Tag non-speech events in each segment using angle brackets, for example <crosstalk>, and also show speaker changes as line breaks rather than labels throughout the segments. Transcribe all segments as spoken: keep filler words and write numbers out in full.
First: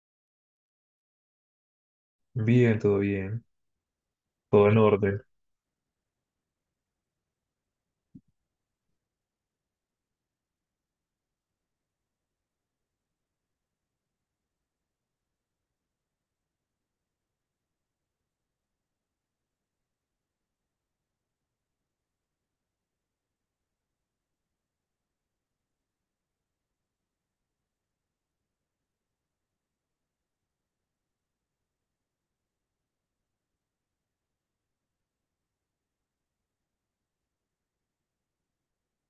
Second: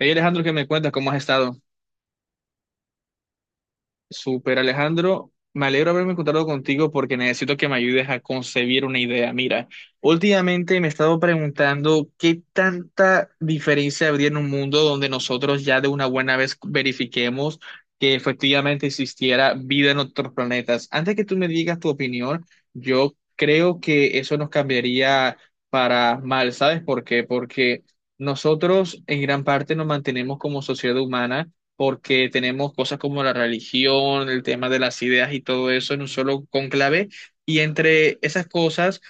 Hey Alejandro, ¿qué me cuentas? ¿Cómo has estado?
Bien, todo bien,
Súper
todo en orden.
Alejandro, me alegro haberme encontrado contigo porque necesito que me ayudes a concebir una idea. Mira, últimamente me he estado preguntando qué tanta diferencia habría en un mundo donde nosotros ya de una buena vez verifiquemos que efectivamente existiera vida en otros planetas. Antes que tú me digas tu opinión, yo creo que eso nos cambiaría para mal, ¿sabes por qué? Porque nosotros en gran parte nos mantenemos como sociedad humana porque tenemos cosas como la religión, el tema de las ideas y todo eso en un solo conclave. Y entre esas cosas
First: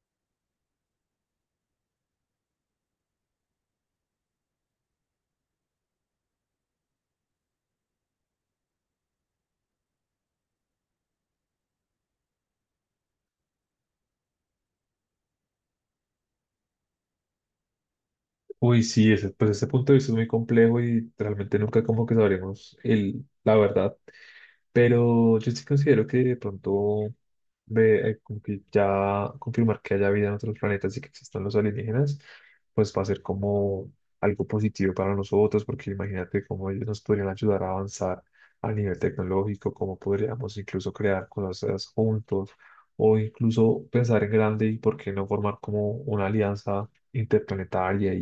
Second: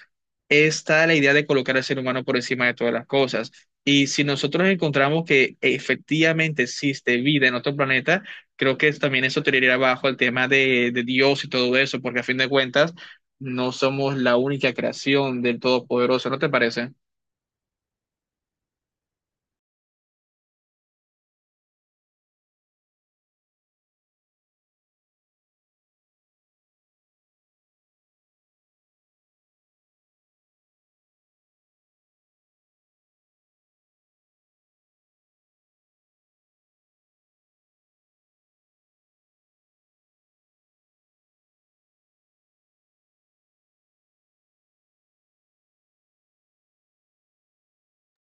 está la idea de colocar al ser humano por encima de todas las cosas. Y si nosotros encontramos que efectivamente existe vida en otro planeta, creo que también eso tiraría abajo el tema de, de Dios y todo eso, porque a fin de cuentas no somos la única creación del Todopoderoso, ¿no te parece?
Uy, sí, ese, pues ese punto de vista es muy complejo y realmente nunca como que sabremos el, la verdad. Pero yo sí considero que de pronto ve, eh, como que ya confirmar que haya vida en otros planetas y que existan los alienígenas, pues va a ser como algo positivo para nosotros, porque imagínate cómo ellos nos podrían ayudar a avanzar a nivel tecnológico, cómo podríamos incluso crear cosas juntos o incluso pensar en grande y por qué no formar como una alianza interplanetaria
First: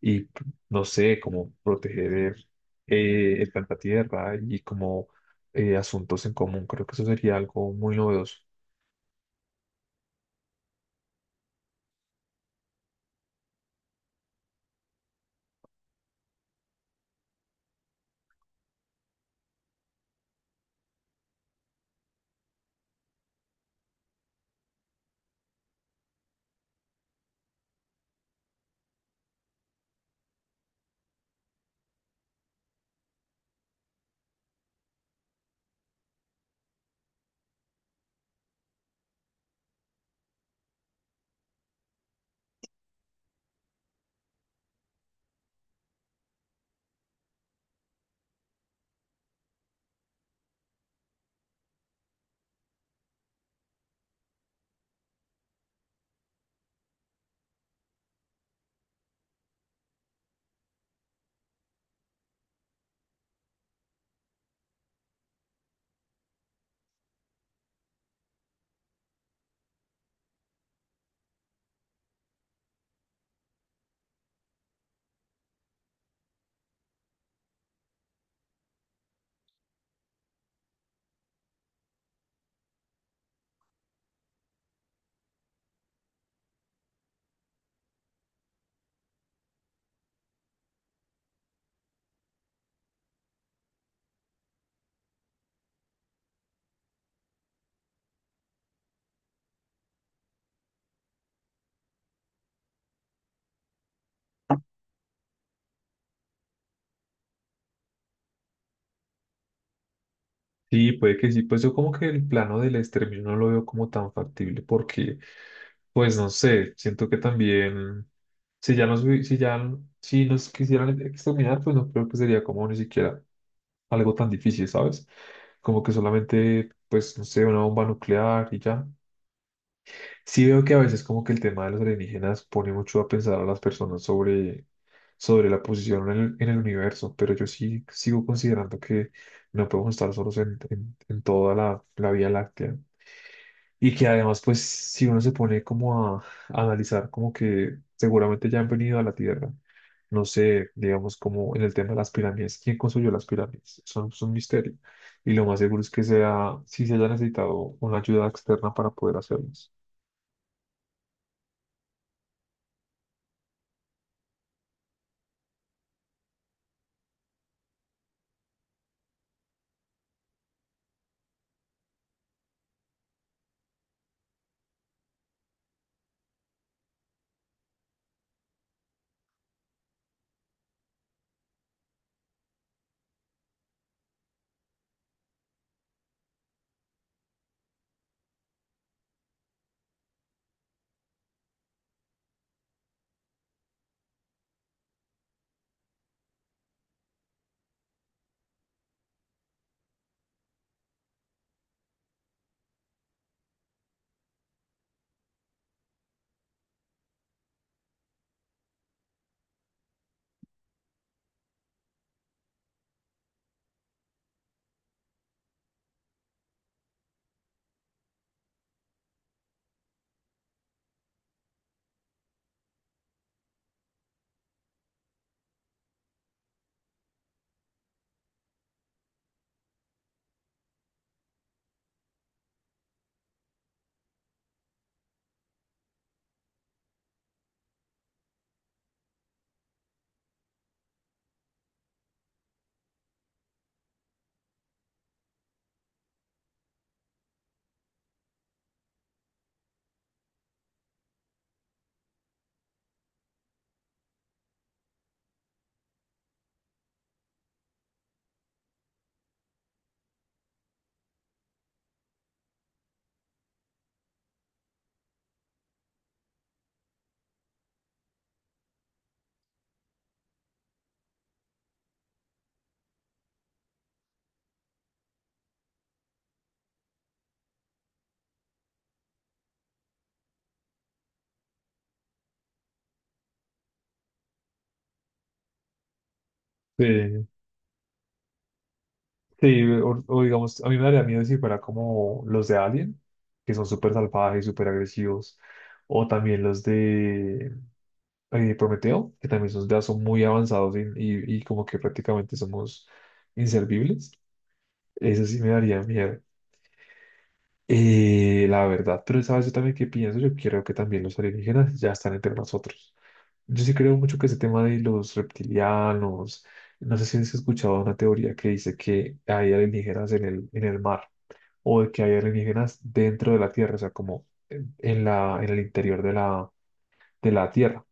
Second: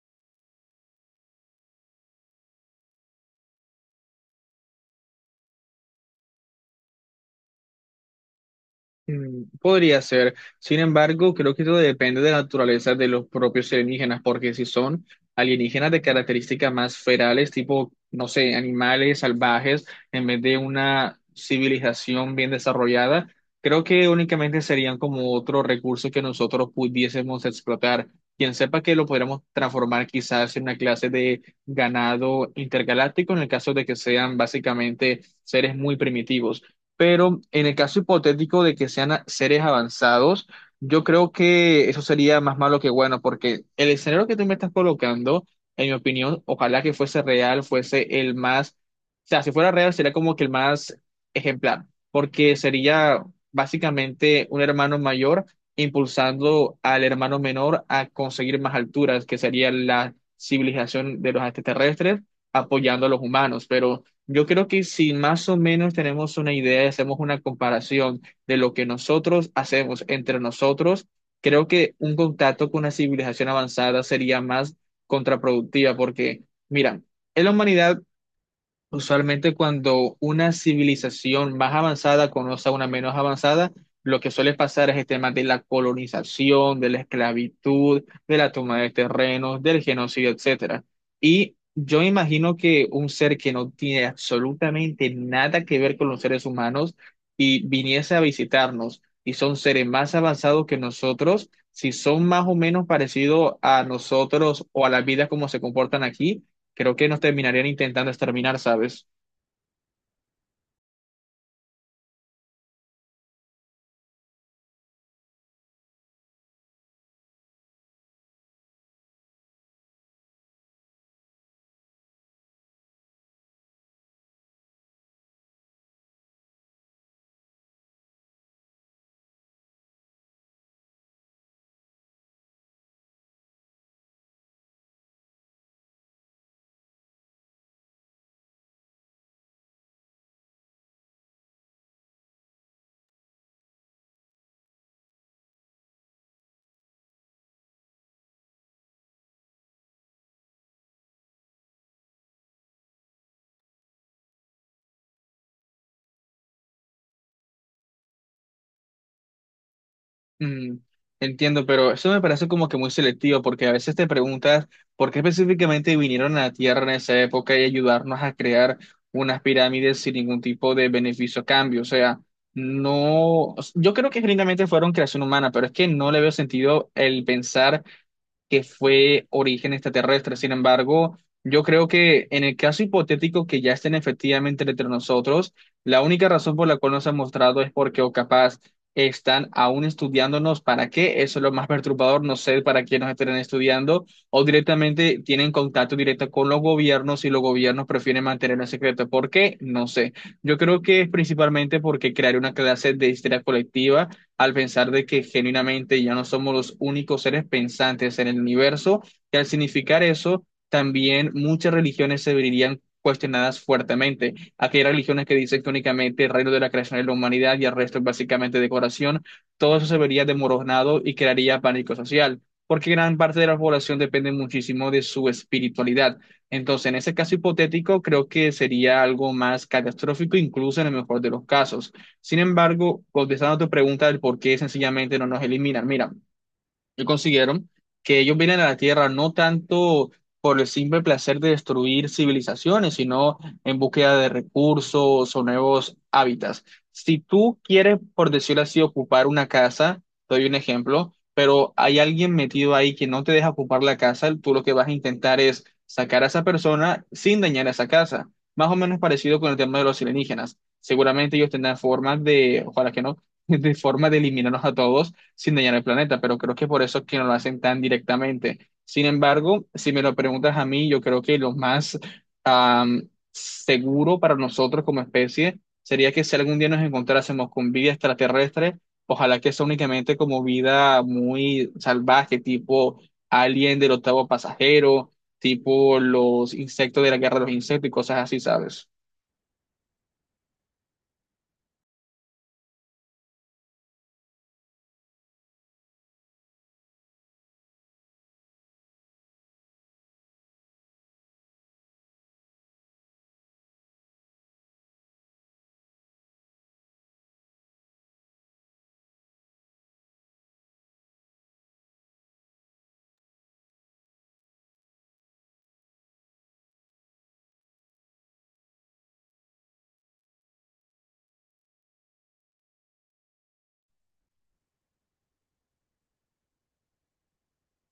y no sé, como proteger eh, el planeta Tierra y como eh, asuntos en común. Creo que eso sería algo muy novedoso.
Mm, podría ser. Sin embargo, creo que todo depende de la naturaleza de los propios alienígenas, porque si son alienígenas de características más ferales, tipo, no sé, animales salvajes, en vez de una civilización bien desarrollada, creo que únicamente serían como otro recurso que nosotros pudiésemos explotar. Quien sepa que lo podríamos transformar quizás en una clase de ganado intergaláctico, en el caso de que sean básicamente seres muy primitivos, pero en el caso hipotético de que sean a- seres avanzados, yo creo que eso sería más malo que bueno, porque el escenario que tú me estás colocando, en mi opinión, ojalá que fuese real, fuese el más, o sea, si fuera real sería como que el más ejemplar, porque sería básicamente un hermano mayor impulsando al hermano menor a conseguir más alturas, que sería la civilización de los extraterrestres apoyando a los humanos, pero yo creo que si más o menos tenemos una idea y hacemos una comparación de lo que nosotros hacemos entre nosotros, creo que un contacto con una civilización avanzada sería más contraproductiva porque, mira, en la humanidad usualmente cuando una civilización más avanzada conoce a una menos avanzada, lo que suele pasar es el tema de la colonización, de la esclavitud, de la toma de terrenos, del genocidio, etcétera. Y yo imagino que un ser que no tiene absolutamente nada que ver con los seres humanos y viniese a visitarnos y son seres más avanzados que nosotros, si son más o menos parecidos a nosotros o a la vida como se comportan aquí, creo que nos terminarían intentando exterminar, ¿sabes?
Sí, puede que sí, pues yo como que el plano del exterminio no lo veo como tan factible porque, pues no sé, siento que también si ya nos, hubi- si ya, si nos quisieran exterminar, pues no creo que sería como ni siquiera algo tan difícil, ¿sabes? Como que solamente, pues, no sé, una bomba nuclear y ya. Sí veo que a veces como que el tema de los alienígenas pone mucho a pensar a las personas sobre, sobre la posición en el, en el universo, pero yo sí sigo considerando que no podemos estar solos en, en- en toda la, la Vía Láctea. Y que además, pues, si uno se pone como a, a analizar como que seguramente ya han venido a la Tierra, no sé, digamos como en el tema de las pirámides, ¿quién construyó las pirámides? Son es un misterio. Y lo más seguro es que sea, si se haya necesitado una ayuda externa para poder hacerlas.
Mm, entiendo, pero eso me parece como que muy selectivo, porque a veces te preguntas por qué específicamente vinieron a la Tierra en esa época y ayudarnos a crear unas pirámides sin ningún tipo de beneficio a cambio. O sea, no, yo creo que genuinamente fueron creación humana, pero es que no le veo sentido el pensar que fue origen extraterrestre. Sin embargo, yo creo que en el caso hipotético que ya estén efectivamente entre nosotros, la única razón por la cual nos han mostrado es porque o capaz están aún estudiándonos. ¿Para qué? Eso es lo más perturbador. No sé para qué nos estén estudiando o directamente tienen contacto directo con los gobiernos y los gobiernos prefieren mantenerlo en secreto. ¿Por qué? No sé. Yo creo que es principalmente porque crear una clase de histeria colectiva al pensar de que genuinamente ya no somos los únicos seres pensantes en el universo, que al significar eso, también muchas religiones se verían cuestionadas fuertemente. Aquí hay religiones que dicen que únicamente el reino de la creación es la humanidad y el resto es básicamente decoración. Todo eso se vería demoronado y crearía pánico social, porque gran parte de la población depende muchísimo de su espiritualidad. Entonces, en ese caso hipotético, creo que sería algo más catastrófico, incluso en el mejor de los casos. Sin embargo, contestando a tu pregunta del por qué sencillamente no nos eliminan, mira, y consiguieron que ellos vienen a la Tierra no tanto por el simple placer de destruir civilizaciones, sino en búsqueda de recursos o nuevos hábitats. Si tú quieres, por decirlo así, ocupar una casa, te doy un ejemplo, pero hay alguien metido ahí que no te deja ocupar la casa, tú lo que vas a intentar es sacar a esa persona sin dañar esa casa. Más o menos parecido con el tema de los alienígenas. Seguramente ellos tendrán formas de, ojalá que no, <laughs> de forma de eliminarnos a todos sin dañar el planeta, pero creo que por eso es que no lo hacen tan directamente. Sin embargo, si me lo preguntas a mí, yo creo que lo más am, seguro para nosotros como especie sería que si algún día nos encontrásemos con vida extraterrestre, ojalá que sea únicamente como vida muy salvaje, tipo alien del octavo pasajero, tipo los insectos de la
Sí.
guerra de los insectos y cosas así, ¿sabes?
Sí, o, o digamos, a mí me daría miedo si fuera como los de Alien, que son súper salvajes, súper agresivos, o también los de eh, Prometeo, que también son, ya son muy avanzados y, y- y como que prácticamente somos inservibles. Eso sí me daría miedo, eh, la verdad. Pero sabes, yo también que pienso, yo creo que también los alienígenas ya están entre nosotros. Yo sí creo mucho que ese tema de los reptilianos, no sé si has escuchado una teoría que dice que hay alienígenas en el, en el mar o de que hay alienígenas dentro de la Tierra, o sea, como en en la, en el interior de la, de la Tierra.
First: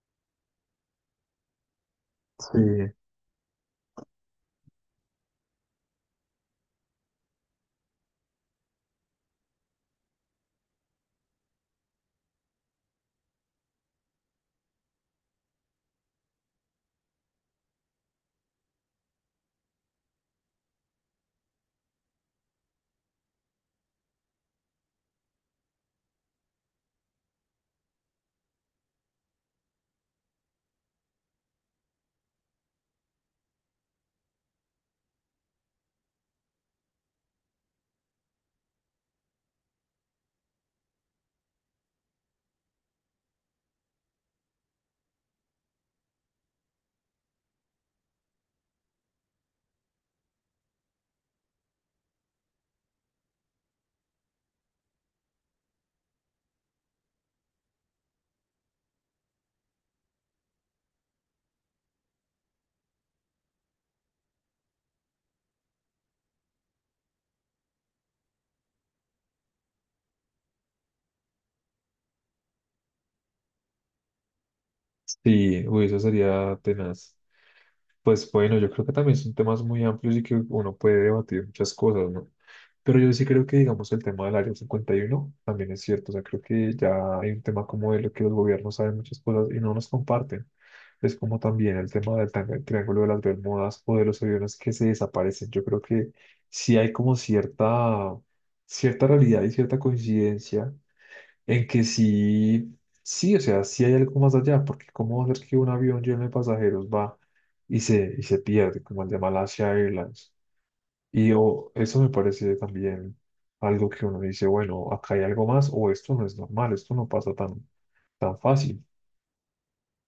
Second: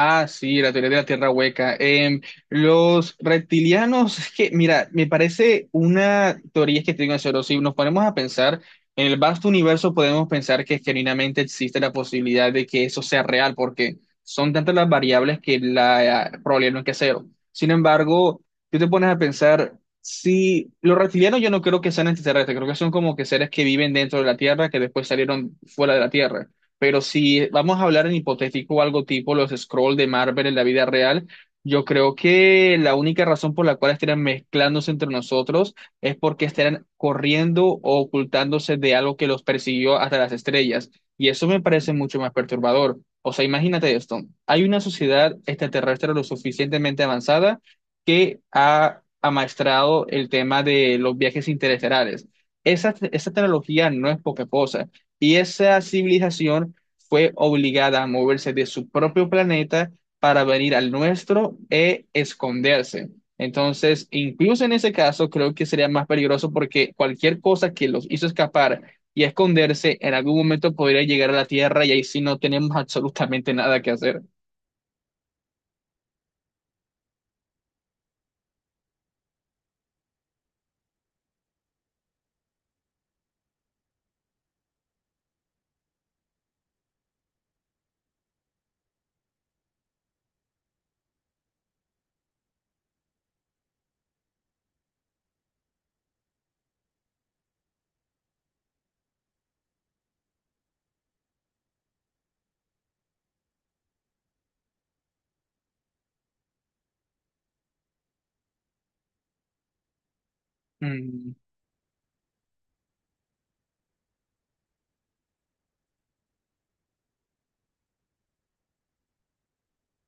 Ah, sí, la teoría de la Tierra hueca. Em,
Sí.
los reptilianos, es que, mira, me parece una teoría que tengo cero. Si nos ponemos a pensar en el vasto universo, podemos pensar que genuinamente existe la posibilidad de que eso sea real, porque son tantas las variables que la eh, probabilidad no es que es cero. Sin embargo, tú te pones a pensar, si los reptilianos yo no creo que sean extraterrestres, creo que son como que seres que viven dentro de la Tierra, que después salieron fuera de la Tierra. Pero si vamos a hablar en hipotético o algo tipo los scroll de Marvel en la vida real, yo creo que la única razón por la cual estarían mezclándose entre nosotros es porque estarían corriendo o ocultándose de algo que los persiguió hasta las estrellas. Y eso me parece mucho más perturbador. O sea, imagínate esto. Hay una sociedad extraterrestre lo suficientemente avanzada que ha amaestrado el tema de los viajes interestelares. Esa, esa tecnología no es poca cosa y esa civilización fue obligada a moverse de su propio planeta para venir al nuestro e esconderse. Entonces, incluso en ese caso, creo que sería más peligroso porque cualquier cosa que los hizo escapar y esconderse en algún momento podría llegar a la Tierra y ahí sí no tenemos <laughs> absolutamente nada que hacer.
Sí, uy, eso sería tenaz. Pues bueno, yo creo que también son temas muy amplios y que uno puede debatir muchas cosas, ¿no? Pero yo sí creo que, digamos, el tema del Área cincuenta y uno también es cierto. O sea, creo que ya hay un tema como de lo que los gobiernos saben muchas cosas y no nos comparten. Es como también el tema del tang- Triángulo de las Bermudas o de los aviones que se desaparecen. Yo creo que sí hay como cierta, cierta realidad y cierta coincidencia en que sí, sí, o sea, sí hay algo más allá, porque ¿cómo va a ser que un avión lleno de pasajeros va y se, y se pierde, como el de Malaysia Airlines? Y
Mm,
o eso me parece también algo que uno dice, bueno, acá hay algo más, o esto no es normal, esto no pasa tan, tan fácil.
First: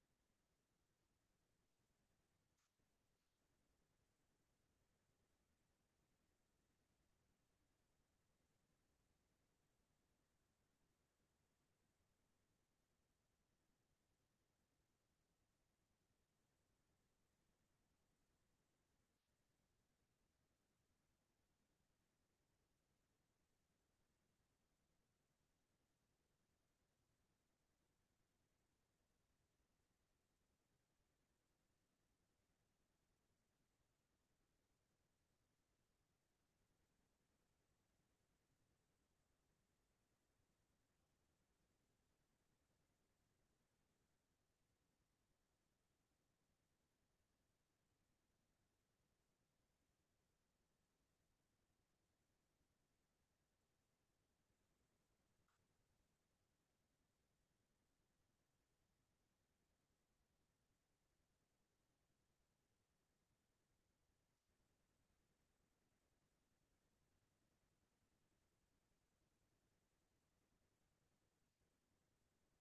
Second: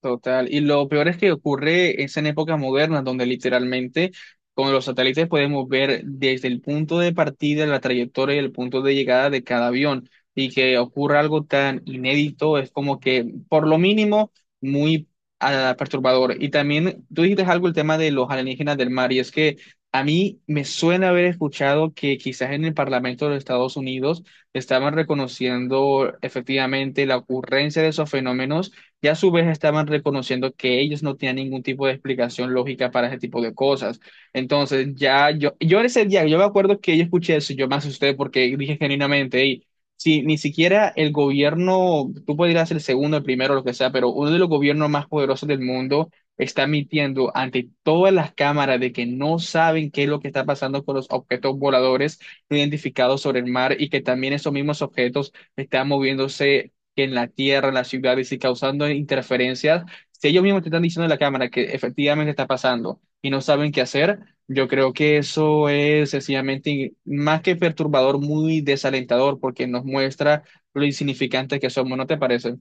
total. Y lo peor es que ocurre es en épocas modernas, donde literalmente con los satélites podemos ver desde el punto de partida, la trayectoria y el punto de llegada de cada avión. Y que ocurra algo tan inédito es como que, por lo mínimo, muy ah, perturbador. Y también tú dijiste algo el tema de los alienígenas del mar, y es que a mí me suena haber escuchado que quizás en el Parlamento de los Estados Unidos estaban reconociendo efectivamente la ocurrencia de esos fenómenos y a su vez estaban reconociendo que ellos no tenían ningún tipo de explicación lógica para ese tipo de cosas. Entonces, ya yo, yo ese día, yo me acuerdo que yo escuché eso, y yo me asusté porque dije genuinamente, "Ey, si ni siquiera el gobierno, tú podrías el segundo, el primero, lo que sea, pero uno de los gobiernos más poderosos del mundo está mintiendo ante todas las cámaras de que no saben qué es lo que está pasando con los objetos voladores identificados sobre el mar y que también esos mismos objetos están moviéndose que en la tierra, en las ciudades y si causando interferencias, si ellos mismos te están diciendo en la cámara que efectivamente está pasando y no saben qué hacer, yo creo que eso es sencillamente más que perturbador, muy desalentador porque nos muestra lo insignificantes que somos, ¿no te parece?"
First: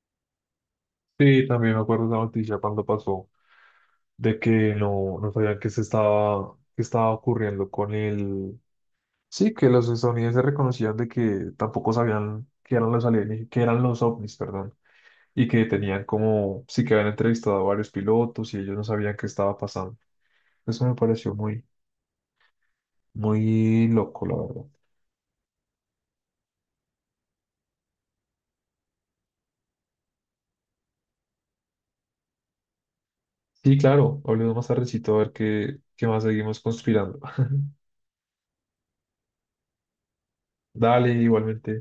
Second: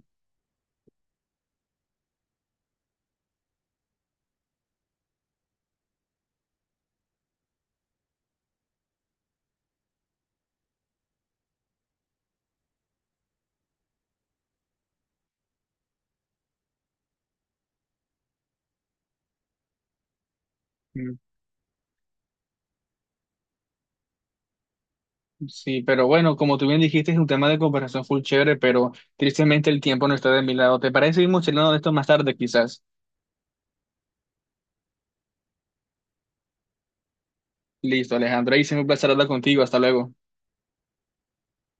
Sí, también me acuerdo de la noticia cuando pasó, de que no, no sabían qué se estaba, qué estaba ocurriendo con el... Sí, que los estadounidenses reconocían de que tampoco sabían qué eran los alienígenas, qué eran los ovnis, perdón y que tenían como, sí que habían entrevistado a varios pilotos y ellos no sabían qué estaba pasando. Eso me
Mm,
pareció muy, muy loco, la verdad.
sí, pero bueno, como tú bien dijiste, es un tema de conversación full chévere, pero tristemente el tiempo no está de mi lado. ¿Te parece seguimos charlando de esto más tarde, quizás?
Sí, claro, hablemos más tardecito a ver qué, qué más seguimos conspirando.
Listo, Alejandro, ahí se me un placer hablar contigo. Hasta luego.
<laughs> Dale, igualmente.